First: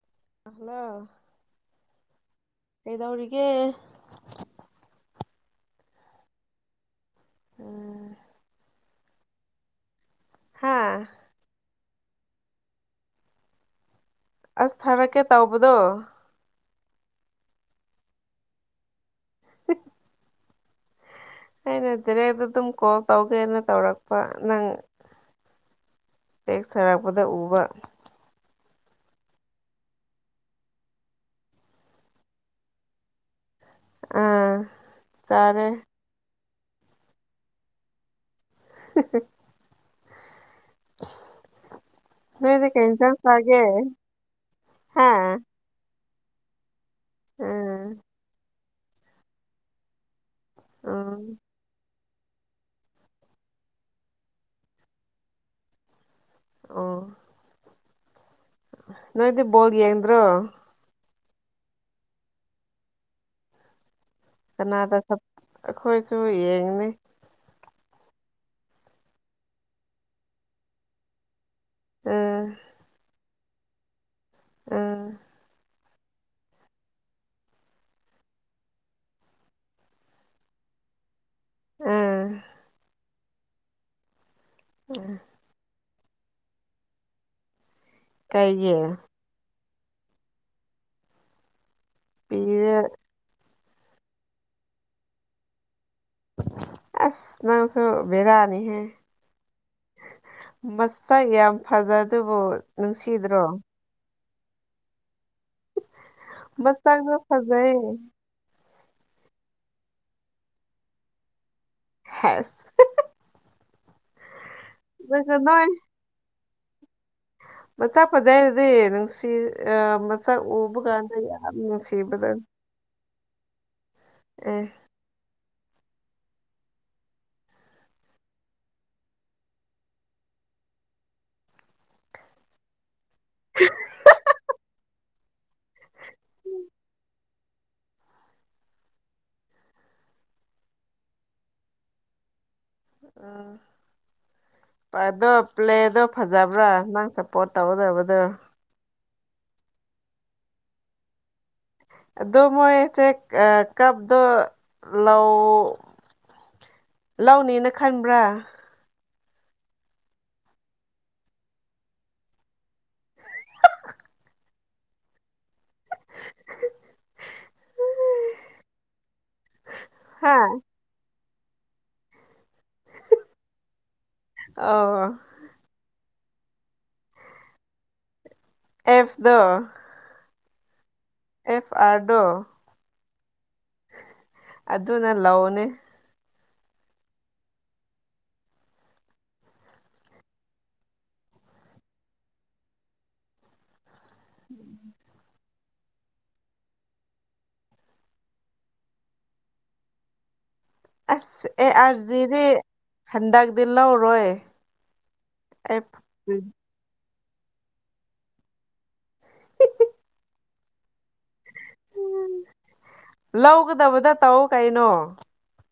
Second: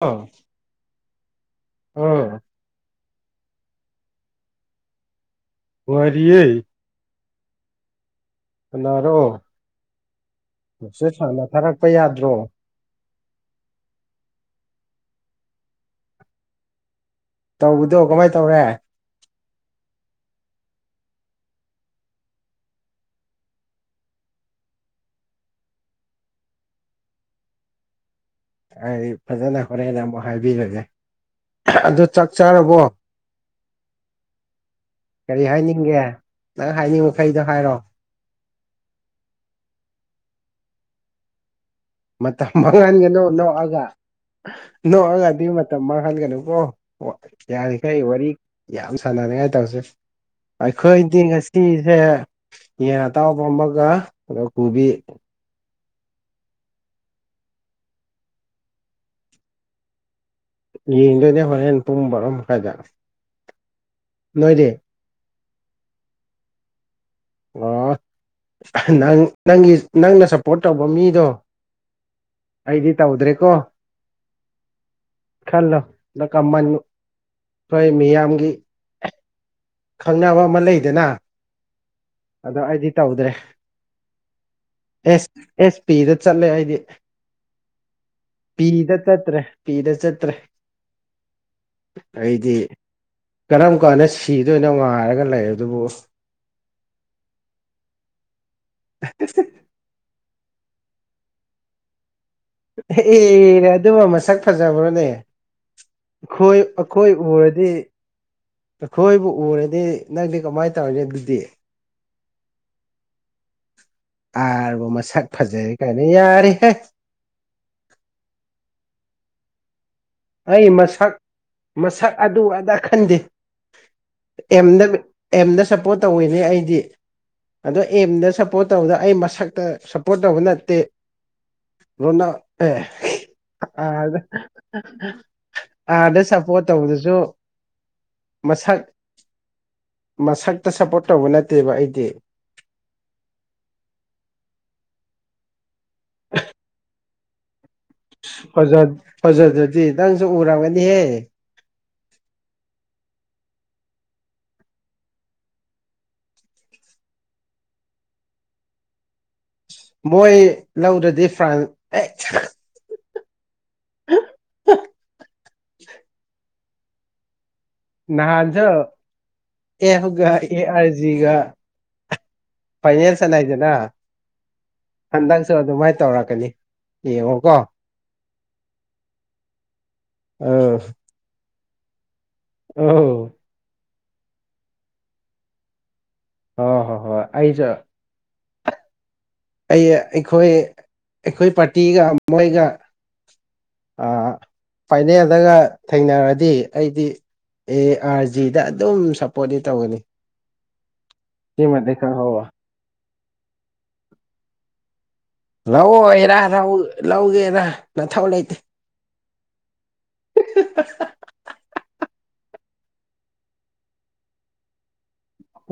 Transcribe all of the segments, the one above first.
ꯑ ꯍꯜꯂꯣ ꯑꯥ ꯀꯩꯗꯧꯔꯤꯒꯦ ꯅꯨꯡꯉꯥꯏꯔꯤꯌꯦ ꯎꯝ ꯅꯥꯔꯣ ꯍꯥ ꯃꯦꯁꯦꯖ ꯍꯥꯟꯅ ꯊꯥꯔꯛꯄ ꯌꯥꯗ꯭ꯔꯣ ꯑꯁ ꯊꯥꯔꯛꯀꯦ ꯇꯧꯕꯗꯣ ꯇꯧꯕꯗꯣ ꯀꯃꯥꯏ ꯇꯧꯔꯦ [unintelligible] ꯍꯩꯅ ꯇꯔꯦꯗ ꯇꯨꯝ ꯀꯣꯜ ꯇꯧꯒꯦꯅ ꯇꯧꯔꯛꯄ ꯅꯪ ꯇꯦꯛꯁ ꯊꯥꯔꯛꯄꯗ ꯎꯕ ꯑꯩ ꯐꯥꯖꯅ ꯍꯣꯔꯦꯟ ꯑꯃꯨꯛ ꯍꯥꯏꯕꯤꯔꯒꯦ ꯑꯗꯣ ꯆꯥꯛ ꯆꯥꯔꯕꯣ ꯑꯥ ꯀꯔꯤ ꯆꯥꯔꯦ ꯍꯥꯏꯅꯤꯡꯒꯦ ꯅꯪ ꯍꯥꯏꯅꯤꯡꯕꯈꯩꯗꯣ ꯍꯥꯏꯔꯣ [unintelligible] [inaudible] ꯃꯇꯝ ꯅꯣꯏꯗꯤ ꯀꯩ ꯏꯟꯁꯥꯡ ꯃꯥꯡꯍꯟꯒꯅꯣ ꯆꯥꯒꯦ ꯅꯣꯛꯑꯒ ꯍꯥ ꯅꯣꯛꯑꯒ ꯗꯤ ꯃꯠ ꯇꯝ ꯃꯥꯡꯍꯟꯒꯅꯨꯀꯣ ꯋꯥ ꯎꯝ ꯌꯥꯔꯤꯈꯩ ꯋꯥꯔꯤ ꯌꯥꯝ ꯁꯅꯅꯤꯡꯉꯥꯏ ꯇꯧꯁꯦ ꯎꯝ ꯑꯩꯈꯣꯏꯗꯤ ꯉꯥꯁ ꯇꯤꯖ‌ꯦ ꯌꯦꯟ ꯑꯇꯥꯎꯕ ꯑꯃꯥꯒ ꯀꯨꯕꯤ ꯑꯣ ꯅꯣꯏꯗꯤ ꯕꯣꯜ ꯌꯦꯡꯗ꯭ꯔꯣ ꯌꯦꯡꯗꯣꯏꯅꯦ ꯍꯣꯔꯦꯟ ꯄꯨꯡ ꯕꯥꯔꯣ ꯃꯈꯥꯏꯗ ꯅꯣꯏꯗꯤ ꯀꯅꯥꯗ ꯈꯞ ꯑꯈꯣꯏꯁꯨ ꯌꯦꯡꯅꯤ ꯋꯥ ꯅꯍꯥꯟ ꯅꯪꯒꯤ ꯅꯪꯅ ꯁꯞꯄꯣꯔꯠ ꯇꯧꯕ ꯃꯤꯗꯣ ꯎꯝ ꯑꯩꯗꯤ ꯇꯧꯗ꯭ꯔꯦꯀꯣ ꯎꯝ ꯈꯜꯂꯣ [unintelligible] ꯑꯩꯈꯣꯏ ꯃꯤꯌꯥꯝꯒꯤ ꯈꯪꯅꯕ ꯑꯃ ꯂꯩꯗꯅ ꯎꯝ ꯑꯗꯣ ꯑꯩꯗꯤ ꯇꯧꯗ꯭ꯔꯦ ꯑꯦꯁ ꯑꯦꯁ ꯄꯤꯗ ꯆꯠꯂꯦ ꯑꯩꯗꯤ ꯀꯩꯒꯤ ꯄꯤꯗꯗ ꯆꯠꯇ꯭ꯔꯦ ꯄꯤꯗ ꯆꯠꯇ꯭ꯔꯦ ꯑꯩꯗꯤ ꯄꯤꯔꯦ ꯀꯔꯝ ꯀꯥꯟꯗ ꯁꯤꯗꯣꯏꯅꯣ ꯉꯥꯏꯔꯒ ꯂꯩꯔꯗꯨꯕꯨ ꯑꯁ ꯅꯪꯁꯨ ꯕꯦꯔꯥꯅꯤꯍꯦ ꯃꯁꯛ ꯌꯥꯝ ꯐꯥꯖꯗꯨꯕꯨ ꯑꯦ ꯑꯗꯨꯕꯨ ꯃꯁꯛ ꯐꯥꯖꯕ꯭ꯔꯣꯅꯦ ꯑꯩꯈꯣꯏ ꯑꯩꯈꯣꯏ ꯃꯁꯛꯗꯣ ꯎꯔꯗꯤ ꯐꯖꯩ ꯑꯩꯈꯣꯏꯕꯨ ꯎꯔꯗꯤ ꯅꯪꯗꯤ ꯀꯃꯥꯏꯅ ꯇꯧꯔꯅꯤ ꯑꯗꯨꯗꯤ ꯍꯁ ꯑꯥꯔꯕꯨ ꯃꯁꯛ ꯐꯖꯔꯦ ꯀꯥꯏꯅ ꯌꯥꯔꯦꯍꯦ ꯃꯁꯛ ꯐꯖꯩꯗꯨꯗꯤ ꯅꯨꯡꯁꯤ ꯑ ꯃꯁꯛ ꯑꯩ ꯎꯕ ꯃꯁꯛ ꯀꯥꯟꯗ ꯌꯥꯝ ꯃꯁꯛ ꯅꯨꯡꯁꯤꯕꯗꯣ ꯑꯗꯨ ꯑꯗ ꯈꯟꯗꯦ ꯑꯦ ꯑꯦꯝꯗ ꯑꯦꯝꯗ ꯁꯞꯄꯣꯔꯠ ꯇꯧꯋꯤꯅꯦ ꯑꯩꯗꯤ ꯑꯗꯣ ꯑꯦꯝꯗ ꯁꯞꯄꯣꯔꯠ ꯇꯧꯕꯗꯣ ꯑꯩ ꯃꯁꯛꯇ ꯁꯞꯄꯣꯔꯠ ꯇꯧꯕ ꯅꯠꯇꯦ [unintelligible] ꯑꯥꯔꯗ ꯁꯞꯄꯣꯔꯠ ꯇꯧꯕꯗꯁꯨ ꯃꯁꯛ ꯃꯁꯛꯇ ꯁꯞꯄꯣꯔꯠ ꯇꯧꯕ ꯅꯠꯇꯦꯕ ꯑꯩꯗꯤ ꯎꯝ ꯑꯗꯣ ꯄ꯭ꯂꯦꯗꯣ ꯐꯖꯕ꯭ꯔꯥ ꯅꯪ ꯆꯞ ꯄꯣꯠ ꯇꯧꯒꯗꯕꯗꯣ ꯐꯥꯖ ꯐꯥꯖꯗ꯭ꯔꯗꯤ ꯅꯪꯁꯨ ꯎꯔꯝꯒꯅꯤꯍꯦ ꯑꯗꯨꯃꯣꯏ ꯆꯦ ꯑ ꯀꯞꯗꯣ ꯂꯧ ꯂꯧꯅꯤꯅ ꯈꯟꯕ꯭ꯔꯥ ꯃꯣꯏ ꯂꯧꯗ꯭ꯔꯗꯤ ꯐ꯭ꯔꯥꯟꯁ ꯑꯦ [unintelligible] [inaudible] ꯅꯍꯥꯟꯁꯨ ꯑꯦꯐꯒ ꯍꯥ ꯑꯦ ꯑꯥꯔꯖꯤꯒ ꯐꯥꯏꯅꯦꯜ ꯁꯥꯟꯅꯩꯗꯅ ꯑꯣ ꯍꯟꯗꯛ ꯑꯁꯨ ꯗꯨꯃꯥꯏꯅ ꯇꯧꯔꯛꯀꯅꯤ ꯌꯦꯡꯉꯣꯀꯣ ꯑꯦꯐꯗꯨ ꯑꯧ ꯑꯦꯐ ꯑꯥꯔ ꯗꯣ ꯑꯧ ꯗꯨ ꯅ ꯂꯧꯅꯤ ꯑ ꯍꯣꯏ ꯍꯣꯏ ꯍꯣꯏ ꯑꯩꯁꯨ ꯑꯩ ꯑꯩꯈꯣꯏ ꯑꯩꯈꯣꯏ ꯄꯥꯔꯇꯤꯒ ꯃꯣꯏꯒ ꯑ ꯐꯥꯏꯅꯦꯜꯗꯒ ꯊꯦꯡꯅꯔꯗꯤ ꯑꯩꯗꯤ ꯑꯦ ꯑꯥꯔ ꯖꯤꯗ ꯑꯗꯨꯝ ꯁꯞꯄꯣꯔꯠꯇꯤ ꯇꯧꯒꯅꯤ ꯑꯁ ꯑꯦ ꯁꯤꯃꯗꯤ ꯑꯥꯔꯖꯤꯗꯤ ꯈꯪꯍꯧꯔꯣ ꯍꯟꯗꯛꯇꯤ ꯂꯧꯔꯣꯏ ꯑꯩ ꯂꯧꯑꯣꯏꯔꯥ ꯂꯧ ꯂꯧꯒꯦꯗ ꯅꯊꯧ ꯂꯩꯇꯦ [inaudible] ꯂꯧꯒꯗꯕꯗ ꯇꯧꯑꯣ ꯀꯩꯅꯣ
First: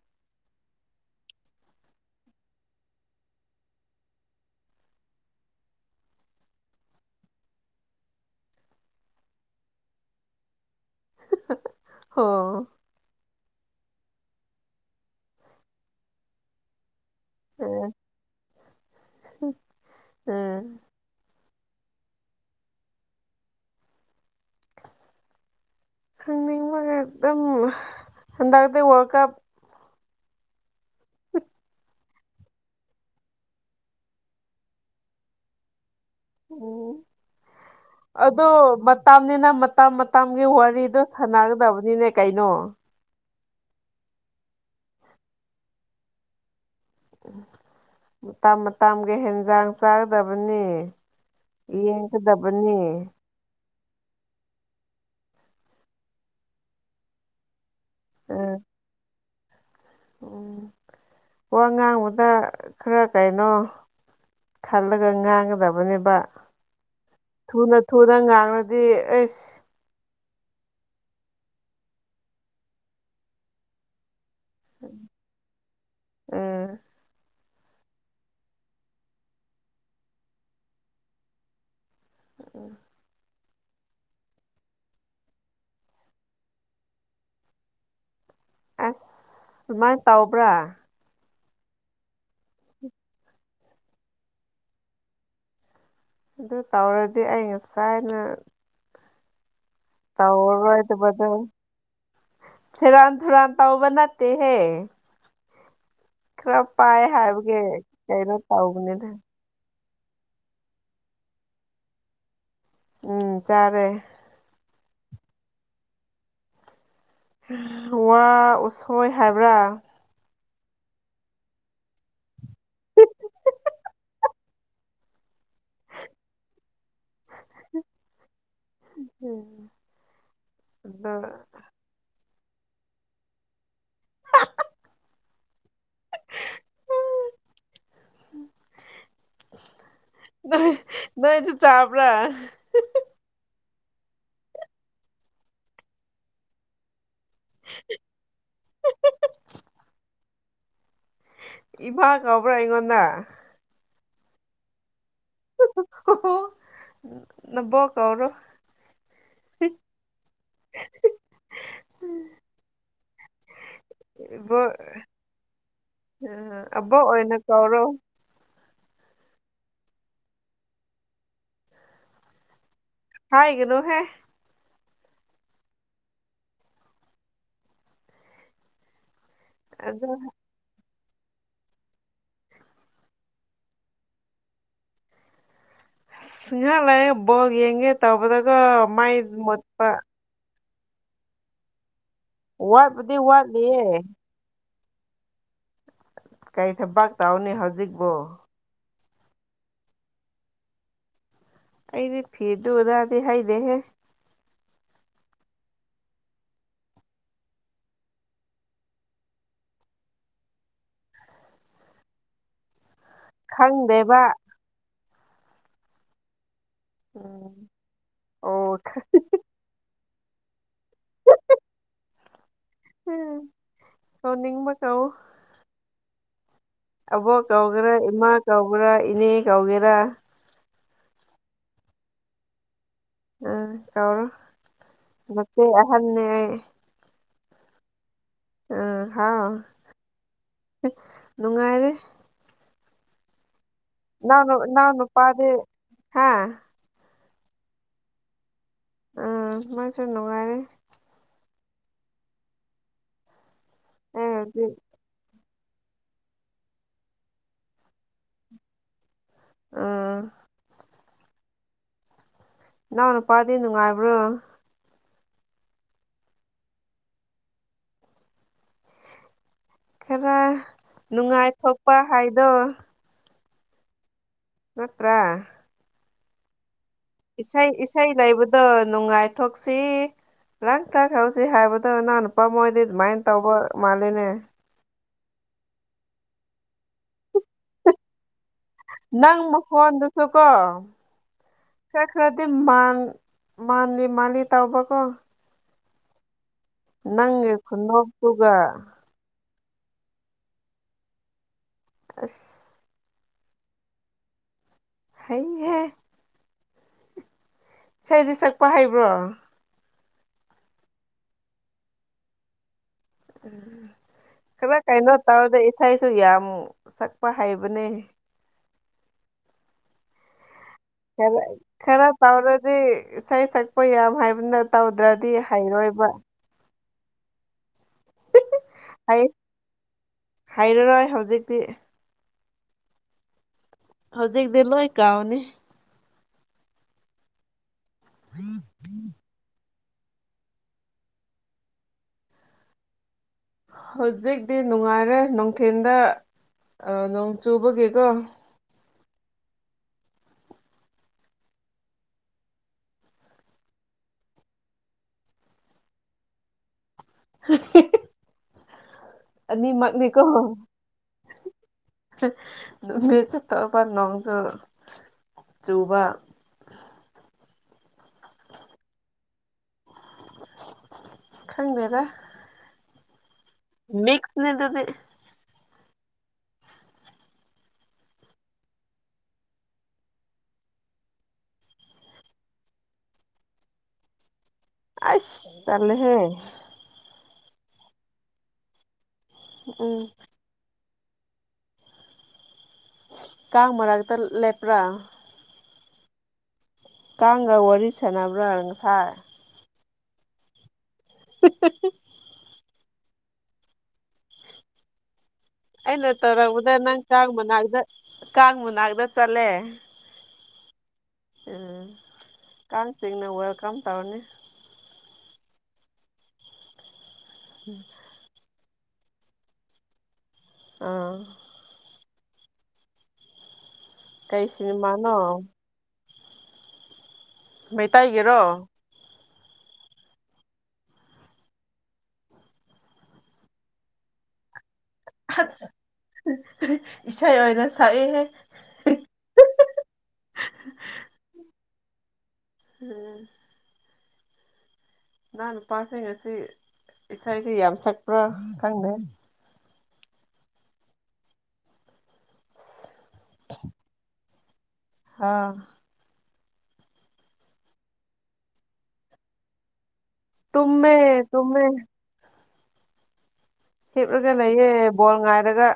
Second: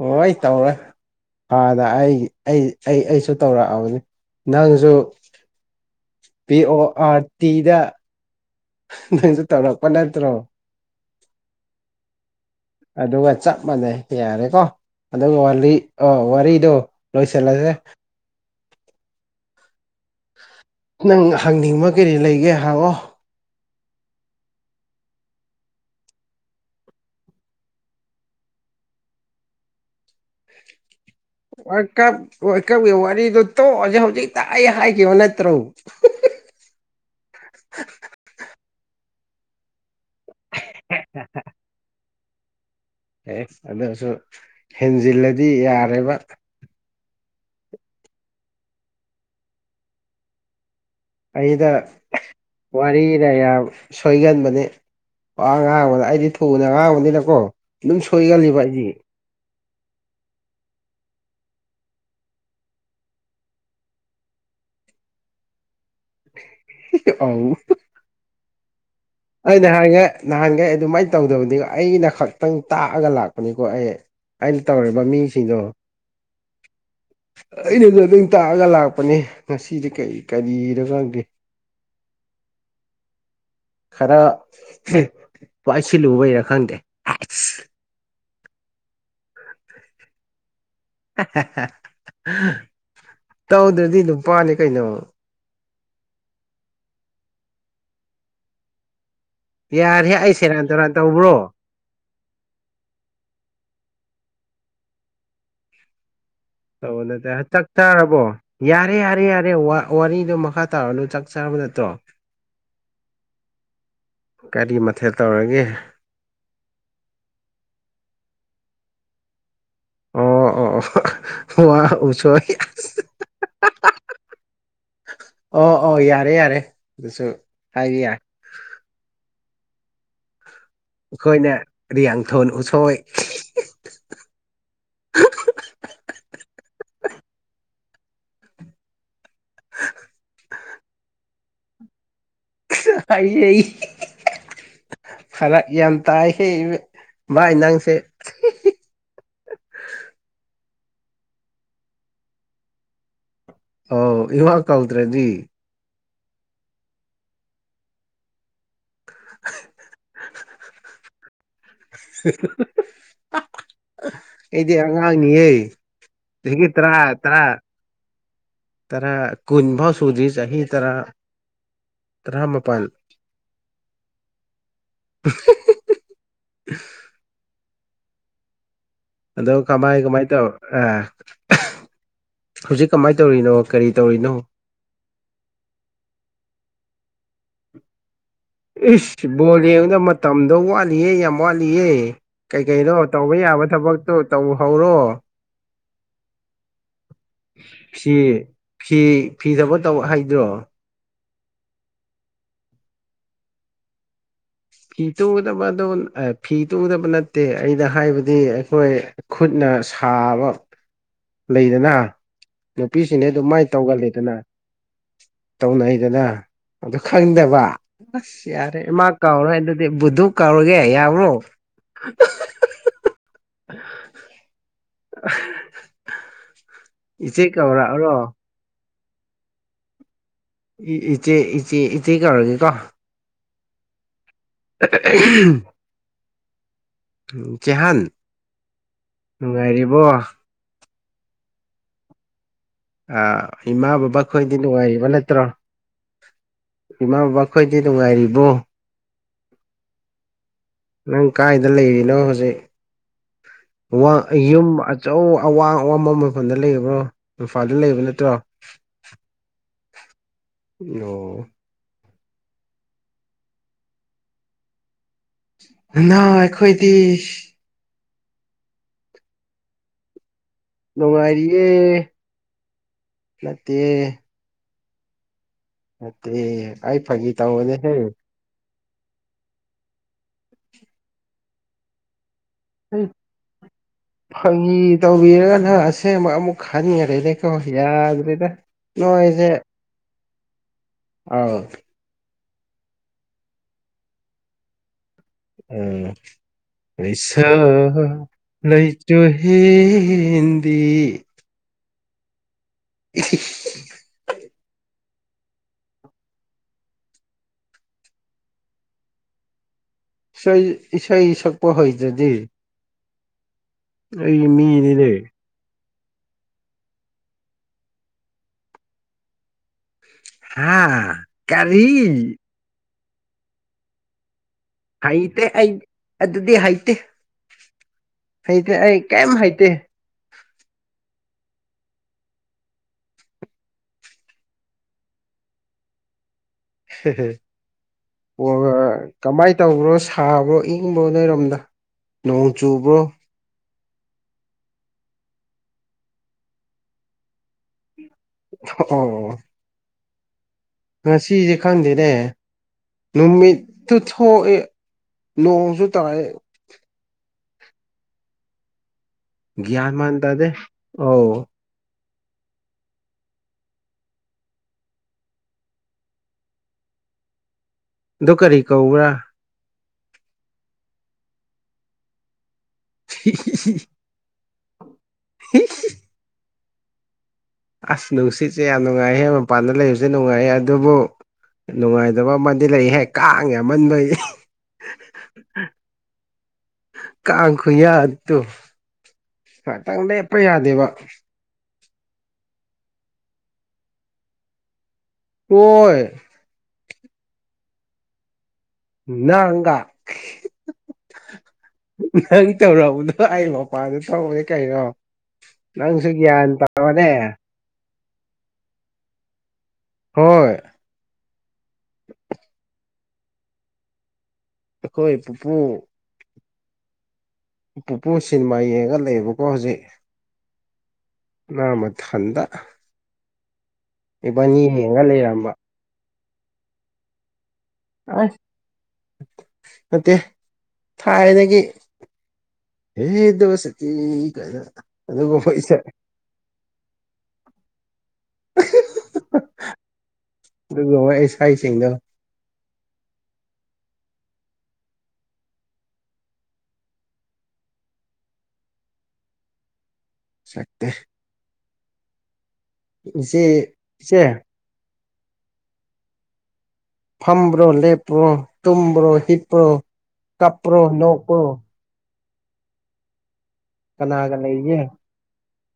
ꯑꯣ ꯑꯩ ꯇꯧꯔꯦ ꯐꯥꯗ ꯑꯩ ꯑꯩ ꯑꯩ ꯑꯩꯁꯨ ꯇꯧꯔꯛꯑꯕꯅꯤ ꯅꯪꯁꯨ ꯄꯤ ꯑꯣ ꯑꯥꯔ ꯇꯤꯗ ꯅꯪꯁꯨ ꯇꯧꯔꯛꯄ ꯅꯠꯇ꯭ꯔꯣ ꯍ [unintelligible] ꯑꯗꯨꯒ ꯆꯞ ꯃꯥꯟꯅꯩ ꯌꯥꯔꯦꯀꯣ ꯑꯗꯨꯒ ꯋꯥꯔꯤ ꯋꯥꯥꯔꯤꯗꯣ ꯂꯣꯏ ꯁꯜꯂꯥꯁꯦ ꯎꯝ ꯎꯝ [unintelligible] ꯅꯪ ꯍꯪꯅꯤꯡꯕ ꯀꯩꯔꯤ ꯂꯩꯒꯦ ꯍꯪꯉꯑꯣ ꯈꯪꯅꯤꯡꯕꯒ ꯑꯗꯨꯝ ꯍꯟꯗꯛꯇꯇꯩ world cup world cup war ꯀꯞꯀꯤ ꯋꯥꯔꯤꯗꯨ ꯇꯣꯛꯑꯖꯦ ꯍꯧꯖꯤꯛꯇ ꯑꯩ ꯍꯥꯏꯈꯤꯕ ꯅꯠꯇ꯭ꯔꯣ [unintelligible] ꯎꯝ ꯑꯗꯣ ꯃꯇꯝꯅꯤꯅ ꯃꯇꯝ ꯇꯝꯒꯤ ꯋꯥꯔꯤꯗꯣ ꯁꯥꯟꯅꯒꯗꯕꯅꯤꯅꯦ ꯀꯩꯅꯣ ꯑꯦ ꯑꯗꯨꯁꯨ ꯍꯦꯟꯖꯤꯜꯂꯗꯤ ꯌꯥꯔꯦꯕ ꯃꯇꯝ ꯃꯇꯝꯒꯤ ꯍꯦꯟꯖꯥꯡ ꯆꯥꯒꯗꯕꯅꯤ ꯑꯩꯗ ꯌꯦꯡꯒꯗꯕꯅꯤ ꯋꯥꯔꯤ ꯑꯩꯅ ꯌꯥꯝ ꯁꯣꯏꯒꯟꯕꯅꯦ ꯋꯥ ꯉꯥꯡꯕꯗ ꯑꯩꯗꯤ ꯊꯨꯅ ꯉꯥꯡꯕꯅꯤꯅꯀꯣ ꯑꯗꯨꯝ ꯁꯣꯏꯒꯜꯂꯤꯕ ꯎꯝ ꯑꯩꯗꯤ ꯎꯝ ꯋꯥ ꯉꯥꯡꯕꯗ ꯈꯔ ꯀꯩꯅꯣ ꯈꯜꯂꯒ ꯉꯥꯡꯒꯗꯕꯅꯦꯕ ꯁꯤꯁꯦ ꯑꯥꯎ ꯊꯨꯅ ꯊꯨꯅ ꯉꯥꯡꯔꯗꯤ ꯑꯩ ꯑꯩ ꯅꯍꯥꯟꯒꯩ ꯅꯍꯥꯟꯒꯩ ꯑꯗꯨꯃꯥꯏꯅ ꯇꯧꯗꯕꯅꯤ ꯑꯩꯅ ꯈꯛꯇꯪ ꯇꯥꯛꯑꯒ ꯂꯥꯛꯄꯅꯤꯀꯣ ꯑꯩ ꯑꯩꯅ ꯇꯧꯔꯤꯕ ꯃꯤꯁꯤꯡꯗꯣ ꯎꯝ ꯑꯩꯅꯗ ꯑꯗꯨꯝ ꯇꯥꯛꯑꯒ ꯂꯥꯛꯄꯅꯦ ꯉꯁꯤꯗꯤ ꯀꯔꯤ ꯀꯔꯤꯅꯣ ꯈꯪꯗꯦ ꯎꯝ ꯈꯔ ꯄꯥꯏꯁꯤꯜꯂꯨꯕꯩꯔꯥ ꯈꯪꯗꯦ ꯑꯁ ꯑꯗꯨꯃꯥꯏꯅ ꯇꯧꯕ꯭ꯔꯥ [unintelligible] ꯇꯧꯗ꯭ꯔꯗꯤ ꯅꯨꯄꯥꯅꯤ ꯀꯩꯅꯣ ꯑꯗꯨ ꯇꯧꯔꯗꯤ ꯑꯩ ꯉꯁꯥꯏꯅ ꯌꯥꯔꯦ ꯑꯩ ꯁꯦꯔꯥꯟ ꯇꯨꯔꯥꯟ ꯇꯧꯔꯔꯣꯏꯗꯣ ꯇꯧꯕ꯭ꯔꯣ ꯁꯦꯔꯥꯟ ꯇꯨꯔꯥꯟ ꯇꯧꯕ ꯅꯠꯇꯦꯍꯦ ꯈꯔ ꯄꯥꯏ ꯇꯧꯕ ꯅꯠꯇ ꯍꯥꯏꯕꯒꯤ ꯍꯆꯥꯛ ꯆꯥꯔꯕꯣ ꯀꯩꯅꯣ ꯌꯥꯔꯦ ꯇꯧꯕꯅꯤꯗ ꯌꯥꯔꯦ ꯌꯥꯔꯦ ꯑꯔꯦ ꯋꯥꯔꯤꯗꯣ ꯃꯈꯥ ꯇꯥꯔꯅꯨ ꯆꯥꯛ ꯆꯥꯔꯕ ꯅꯠꯇ꯭ꯔꯣ ꯎꯝ ꯆꯥꯔꯦ ꯀꯔꯤ ꯃꯊꯦꯜ ꯇꯧꯔꯒꯦ ꯋꯥ ꯎꯁꯣꯏ ꯍꯥꯏꯕ꯭ꯔꯥ ꯑꯣ ꯑꯣ ꯋꯥ ꯎꯁꯣꯏ [unintelligible] [unintelligible] ꯑꯣ ꯑꯣ ꯌꯥꯔꯦ ꯌꯥꯔꯦ ꯑꯗꯨꯁꯨ ꯍꯥꯏꯕ ꯌꯥꯔꯦ ꯎꯝ ꯑꯗꯣ ꯑꯩꯈꯣꯏꯅ ꯔꯤꯌꯥꯡꯊꯣꯟ ꯎꯁꯣꯏ ꯅꯣꯏ ꯅꯣꯏꯁꯨ ꯆꯥꯕ꯭ꯔꯥ ꯑꯩ [unintelligible] ꯐꯔꯛ ꯌꯥꯝ ꯇꯥꯏꯍ ꯃꯥꯥꯏ ꯅꯥꯡꯁꯦ [unintelligible] ꯏꯃꯥ ꯀꯧꯕ꯭ꯔꯥ ꯑꯩꯉꯣꯟꯗ ꯑꯣ ꯏꯃꯥ ꯀꯧꯗ꯭ꯔꯗꯤ [unintelligible] ꯅꯕꯣꯛ ꯀꯧꯔꯣ ꯍ [unintelligible] [unintelligible] ꯏꯕꯣꯛ ꯑꯩꯗꯤ ꯑꯉꯥꯡꯅꯤꯌꯦ ꯆꯍꯤ ꯇꯔꯥ ꯑꯕꯣꯛ ꯑꯣꯏꯅ ꯇꯔꯥ ꯀꯧꯔꯣ ꯇꯔꯥ ꯀꯨꯟ ꯐꯥꯎ ꯁꯨꯗ꯭ꯔꯤ ꯆꯍꯤ ꯇꯔꯥ ꯇꯔꯥꯃꯄꯟ ꯍꯥꯏꯒꯅꯨꯍꯦ [inaudible] ꯑꯗꯣ ꯀꯃꯥꯏ ꯑꯗꯨ ꯀꯃꯥꯏ ꯇꯧ ꯑꯥ ꯍꯨꯖꯤꯛ ꯀꯃꯥꯏꯅ ꯇꯧꯔꯤꯅꯣ ꯀꯔꯤ ꯇꯧꯔꯤꯅꯣ ꯉꯥꯏꯍꯥꯛ ꯂꯩꯥꯏꯔ ꯕꯣꯜ ꯌꯦꯡꯒꯦ ꯇꯧꯕꯗꯒꯣ ꯃꯩ ꯃꯨꯠꯄ ꯇꯝꯗꯣ ꯋꯥꯠꯂꯤꯌꯦ ꯌꯥꯝ ꯋꯥꯠꯂꯤꯌꯦ ꯀꯩ ꯀꯩꯅꯣ ꯋꯥꯠꯄꯨꯗꯤ ꯇꯧꯕ ꯌꯥꯕ ꯋꯥꯠꯂꯤꯌꯦ ꯊꯕꯛꯇꯣ ꯇꯧꯍꯧꯔꯣ ꯀꯩ ꯊꯕꯛ ꯇꯧꯅꯤ ꯍꯧꯖꯤꯛꯕꯨ ꯐꯤ ꯐꯤ ꯐꯤꯊꯕꯛ ꯇꯧ ꯍꯩꯗ꯭ꯔꯣ ꯑꯩꯗꯤ ꯐꯤ ꯗꯨ ꯗꯥꯗꯤ ꯍꯩꯗꯦꯍꯦ ꯐꯤ ꯇꯨꯒꯗꯕ ꯑꯗꯨ ꯑ ꯐꯤ ꯇꯨꯒꯗꯕ ꯅꯠꯇꯦ ꯑꯩꯅ ꯍꯥꯏꯕꯗꯤ ꯑꯩꯈꯣꯏ ꯈꯨꯠꯅ ꯁꯥꯕ ꯂꯩꯗꯅ ꯅꯨꯄꯤꯁꯤꯡꯗꯤ ꯑꯗꯨꯃꯥꯏ ꯈꯪꯗꯦꯕ ꯇꯧꯒꯜꯂꯤꯗꯅ ꯇꯧꯅꯩꯗꯅ ꯑꯗꯨ ꯈꯪꯗꯕ ꯎꯝ ꯑꯁ ꯑꯣ ꯌꯥꯔꯦ ꯏꯃꯥ ꯀꯥꯎꯔꯦ ꯑꯗꯨ ꯕꯨꯗꯨ ꯀꯥꯎꯔꯒꯦ ꯌꯥꯕꯔꯣ ꯎꯝ ꯀꯧꯅꯤꯡꯕ ꯀꯧꯑꯣ [inaudible] ꯑꯕꯣꯛ ꯏꯆꯦ ꯀꯧꯒꯦꯔꯥ ꯀꯧꯔꯛꯑꯔꯣ ꯏꯃꯥ ꯀꯧꯒꯦꯔꯥ ꯏꯅꯦ ꯀꯧꯒꯦꯔꯥ ꯏ ꯏꯆꯦ ꯏꯆꯦ ꯏꯆꯦ ꯀꯧꯔꯒꯦꯀꯣ ꯎꯝ ꯀꯧꯔꯣ ꯃꯆꯦ ꯑꯍꯟꯅꯦ ꯆꯦꯍꯟ ꯑꯥ ꯍꯥꯎ ꯅꯨꯡꯉꯥꯏꯔꯤ ꯑ ꯏꯃꯥ ꯕꯕꯥ ꯈꯣꯏꯗꯤ ꯅꯅꯥꯎ ꯅꯅꯥꯎ ꯅꯨꯡꯉꯥꯏꯔꯤꯕ ꯅꯠꯇ꯭ꯔꯣ ꯅꯨꯄꯥꯗꯤ ꯍꯥ ꯏꯃꯥ ꯕꯕꯥ ꯈꯣꯏꯗꯤ ꯅꯨꯡꯉꯥꯏꯔꯤꯕꯣ ꯑꯥ ꯃꯣꯢꯁꯨ ꯅꯨꯡꯉꯥꯏꯔꯤ ꯅꯪ ꯀꯥꯏꯗ ꯂꯩꯔꯤꯅꯣ ꯍꯧꯖꯤꯛ ꯋꯥ ꯑꯩ ꯌꯨꯝ ꯍꯧꯖꯤꯛ ꯑ ꯑꯆꯧ ꯑꯋꯥꯡ ꯑꯋꯥꯡꯕ ꯃꯐꯝꯗ ꯂꯩꯕ꯭ꯔꯣ ꯏꯝꯐꯥꯜꯗ ꯂꯩꯕ ꯅꯠꯇ꯭ꯔꯣ ꯑꯥ ꯑꯣ ꯅꯥꯎ ꯅꯨꯄꯥꯗꯤ ꯅꯨꯉꯥꯏꯕ꯭ꯔꯣ ꯅꯅꯥꯎ ꯑꯩꯈꯣꯏꯗꯤ ꯈꯔ ꯅꯨꯡꯉꯥꯏꯔꯤꯌꯦ ꯅꯨꯡꯉꯥꯏꯊꯣꯛꯄ ꯍꯥꯏꯗꯣ ꯅꯠꯇꯦ ꯅꯠꯇꯔ꯭ꯥ ꯅꯠꯇꯦ ꯑꯩ ꯐꯥꯒꯤ ꯇꯧꯕꯅꯦꯍꯦ ꯑꯗꯣ ꯅꯨꯡꯉꯥꯏꯊꯣꯛꯁꯤ ꯂꯥꯡ ꯊꯣꯛꯍꯧꯁꯤ ꯍꯥꯏꯕꯗꯣ ꯏꯅꯥꯎ ꯅꯨꯄꯥ ꯃꯣꯏ ꯗꯤ ꯑꯗꯨꯃꯥꯏꯅ ꯇꯧꯕ ꯃꯥꯂꯦꯅꯦ ꯎꯝ ꯇꯧꯕꯤꯔꯒ ꯅꯪ ꯑꯁꯦꯡꯕ ꯑꯃꯨꯛ ꯈꯟꯈꯔ꯭ꯦꯅꯦꯀꯣ ꯌꯥꯗ꯭ꯔꯦꯗ ꯅꯪ ꯅꯣꯏꯁꯦ ꯃꯈꯣꯟꯗꯨꯁꯨ ꯀꯣ ꯑꯥꯎ ꯈꯔ ꯈꯔꯗꯤ ꯃꯥꯟ ꯃꯥꯟꯂꯤ ꯃꯥꯟꯂꯤ ꯇꯧꯕꯀꯣ ꯎꯝ ꯅꯪꯒꯤ ꯂꯩꯁꯛ ꯈꯨꯅꯣꯛꯇꯨꯒ ꯂꯩ ꯆꯨ ꯍꯦꯟꯕꯤ ꯑꯁ [unintelligible] ꯍꯩꯍꯦ ꯏꯁꯩꯗꯤ ꯁꯛꯄ ꯍꯩꯕ꯭ꯔꯣ ꯏꯁꯩ ꯏꯁꯩꯠꯁꯛꯄ ꯍꯩꯇ꯭ꯔꯗꯤ ꯎꯝ ꯑꯩ ꯈꯔ ꯃꯤꯅꯤꯅꯦ ꯀꯩꯅꯣ ꯇꯧꯔꯗꯤ ꯏꯁꯩꯁꯨ ꯌꯥꯝ ꯁꯛꯄ ꯍꯩꯕꯅꯦ ꯍꯥ ꯈꯔ ꯀꯔꯤ ꯈꯔ ꯇꯧꯔꯗꯤ ꯏꯁꯩ ꯁꯛꯄ ꯌꯥꯝ ꯍꯩꯕꯅꯦ ꯍꯩꯇꯦ ꯑꯩ ꯑꯗꯨꯗꯤ ꯍꯩꯇꯦ ꯍꯩꯇ꯭ꯔꯦ ꯑꯩ ꯍꯩ ꯀꯩꯝ ꯍꯩꯇꯦ ꯍꯩꯔꯔꯣꯏ ꯍꯧꯖꯤꯛꯇꯤ ꯍꯧꯖꯤꯛꯇꯤ ꯂꯣꯏ ꯀꯥꯎꯅꯤ ꯑꯣꯔ ꯀꯃꯥꯏ ꯇꯧꯕ꯭ꯔꯣ ꯁꯥꯕ꯭ꯔꯣ ꯏꯪꯕ꯭ꯔꯣ ꯅꯣꯏꯔꯣꯝꯗ ꯅꯣꯡ ꯆꯨꯕ꯭ꯔꯣ ꯍꯧꯖꯤꯛꯇꯤ ꯅꯨꯡꯉꯥꯏꯔꯦ ꯅꯨꯡꯊꯤꯟꯗ ꯑ ꯅꯣꯡ ꯆꯨꯕꯒꯤꯀꯣ ꯑꯣ ꯑꯣ ꯉꯁꯤꯁꯦ ꯈꯪꯗꯦꯅꯦ ꯅꯨꯃꯤꯠꯇꯨ ꯊꯣꯛꯑꯦ ꯅꯣꯡꯁꯨ ꯇꯥꯢꯌꯦ [unintelligible] ꯒ꯭ꯌꯥꯟ ꯑꯅꯤꯃꯛꯅꯤ ꯃꯥꯟ ꯀꯣ ꯇꯥꯗꯦ ꯑꯧ ꯅꯨꯃꯤꯠꯁꯨ ꯊꯣꯛꯄ ꯅꯣꯡꯁꯨ ꯆꯨꯕ ꯑꯗꯨ ꯀꯔꯤ ꯀꯧꯕ꯭ꯔꯥ ꯈꯪꯗꯦꯗ [unintelligible] ꯃꯤꯛꯅꯦ ꯑꯗꯨꯗꯤ ꯑꯁ ꯅꯨꯡꯁꯤꯠꯁꯦ ꯌꯥꯝ ꯅꯨꯡꯉꯥꯏꯍꯦ ꯃꯄꯥꯟꯗ ꯂꯩꯕꯁꯦ ꯅꯨꯡꯉꯥꯏꯌꯦ ꯑꯗꯨꯕꯨ ꯅꯨꯡꯉꯥꯏꯇꯕ ꯑꯃꯗꯤ ꯂꯩ ꯍꯦ ꯀꯥꯡ ꯌꯥꯝꯃꯟꯕꯩ ꯑꯁ ꯇꯜꯂꯦꯍꯦ [unintelligible] ꯉꯥꯛꯇꯪ ꯎꯝ ꯂꯦꯞꯄ ꯌꯥꯗꯦꯕ ꯀꯥꯡ ꯃꯔꯛꯇ ꯂꯦꯞꯄ꯭ꯔꯥ ꯍꯣꯏ ꯀꯥꯡꯒ ꯋꯥꯔꯤ ꯁꯥꯟꯅꯕ꯭ꯔꯥ ꯉꯁꯥꯏ ꯅꯪꯒꯥ ꯅꯪ ꯇꯧꯔꯛꯄꯗꯣ ꯑꯩ ꯃꯄꯥꯟꯗ ꯊꯣꯛꯎꯔꯦ ꯀꯩꯅꯣ ꯅꯪꯁꯨ ꯑꯩꯅ ꯒ꯭ꯌꯥꯟ ꯇꯧꯔꯛꯄꯗ ꯅꯪ ꯇꯥꯑꯣꯅꯦ ꯀꯥꯡ ꯃꯅꯥꯛꯇ ꯀꯥꯡ ꯃꯅꯥꯛꯇ ꯆꯠꯂꯦ ꯍꯣꯏ ꯎꯝ ꯀꯥꯡ ꯁꯤꯡꯅ ꯋꯦꯜꯀꯝ ꯇꯧꯅꯤ ꯑꯩꯈꯣꯏ ꯄꯨꯄꯨ ꯄꯨꯄꯨ ꯁꯤꯅꯤꯃꯥ ꯌꯦꯡꯉꯒ ꯂꯩꯕꯀꯣ ꯍꯧꯖꯤꯛ ꯑꯥ ꯃꯥ ꯃꯊꯟꯗ ꯀꯩ ꯏꯕꯥꯅꯤ ꯌꯦꯡꯉꯒ ꯁꯤꯅꯦꯃꯥꯅꯣ ꯂꯩꯔꯝꯕ ꯃꯩꯇꯩ ꯑꯁ ꯒꯤꯔꯣ ꯅꯠꯇꯦ ꯊꯥꯏꯅꯒꯤ [unintelligible] ꯀꯥꯏꯅ ꯑꯗꯨꯒꯨꯝꯕ ꯑꯁ ꯏꯁꯩ ꯏꯁꯩ ꯑꯣꯏꯅ ꯁꯛꯏꯦꯍꯦ ꯑꯗꯨꯒꯨꯝꯕ ꯏꯁꯩꯥꯁꯤꯡꯗꯣ ꯎꯝ ꯏꯅꯥ ꯅꯨꯄꯥꯁꯤ ꯉꯁꯤ ꯏꯁꯩꯁꯤ ꯌꯥꯝ ꯁꯛꯄ꯭ꯔꯥ ꯈꯪꯗꯦ ꯁꯛꯇꯦ ꯏꯆꯦ ꯏꯆꯦ ꯍꯥꯎ ꯐꯝꯕ꯭ꯔꯣ ꯂꯦꯞꯄ꯭ꯔꯣ ꯇꯨꯝꯕ꯭ꯔꯣ ꯍꯤꯞꯄ꯭ꯔꯣ ꯀꯞꯄ꯭ꯔꯣ ꯇꯨꯝꯃꯦ ꯅꯣꯛꯄ꯭ꯔꯣ ꯇꯨꯝꯃꯦ ꯍꯤꯞꯔꯒ ꯀꯅꯥꯒ ꯂꯩꯌꯦ ꯂꯩꯒꯦ ꯕꯣꯜ ꯉꯥꯏꯔꯒ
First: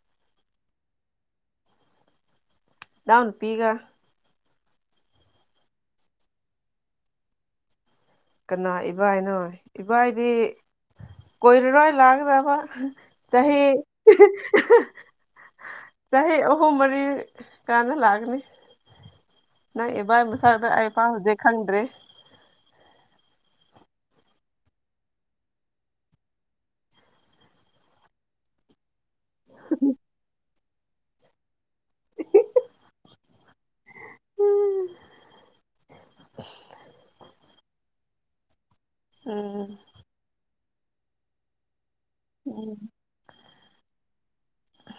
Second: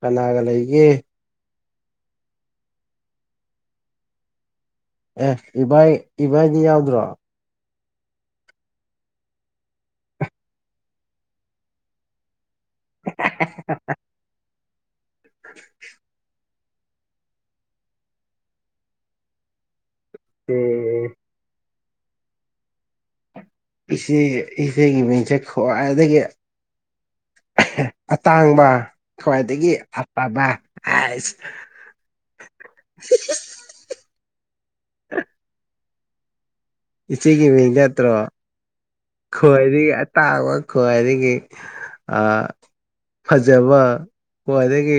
ꯀꯅꯥꯒ ꯂꯩꯒꯦ ꯏꯅꯥꯎꯅꯨꯄꯤꯒ ꯑꯦ ꯏꯕꯥꯏ ꯏꯕꯥꯏꯗꯤ ꯌꯥꯎꯗ꯭ꯔꯣ ꯀꯅꯥ ꯏꯕꯥꯏꯅꯣ ꯏꯕꯥꯏꯗꯤ ꯀꯣꯏꯔꯔꯣꯏ ꯂꯥꯛꯀꯗꯕ ꯆꯍꯤ ꯍ ꯆꯍꯤ ꯑꯍꯨꯝ ꯃꯔꯤ ꯀꯥꯟꯅ ꯂꯥꯛꯒꯅꯤ ꯅꯣꯏ ꯏꯕꯥꯏ ꯃꯁꯛꯗꯣ ꯑꯩꯐꯥꯎ ꯑꯦ ꯍꯧꯖꯤꯛ ꯈꯪꯗ꯭ꯔꯤ ꯏꯆꯦ ꯏꯆꯦꯒꯤ ꯃꯤꯡꯆꯦ ꯈ꯭ꯋꯥꯏꯗꯒꯤ ꯑꯇꯥꯡꯕ ꯈ꯭ꯋꯥꯏꯗꯒꯤ ꯑꯐꯥꯕꯥ ꯍꯥꯏꯁ ꯍ ꯏꯆꯦꯒꯤ ꯃꯤꯡ ꯅꯠꯇ꯭ꯔꯣ ꯎꯝ ꯈꯣꯏꯗꯤ ꯇꯥꯕ ꯈ꯭ꯋꯥꯏꯗꯒꯤ ꯑ ꯎꯝ ꯐꯖꯕ ꯈ꯭ꯋꯥꯏꯗꯒꯤ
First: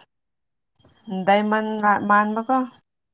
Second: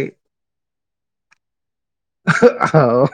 ꯗꯥꯏꯃꯟꯅ ꯑꯍ ꯑꯥꯎ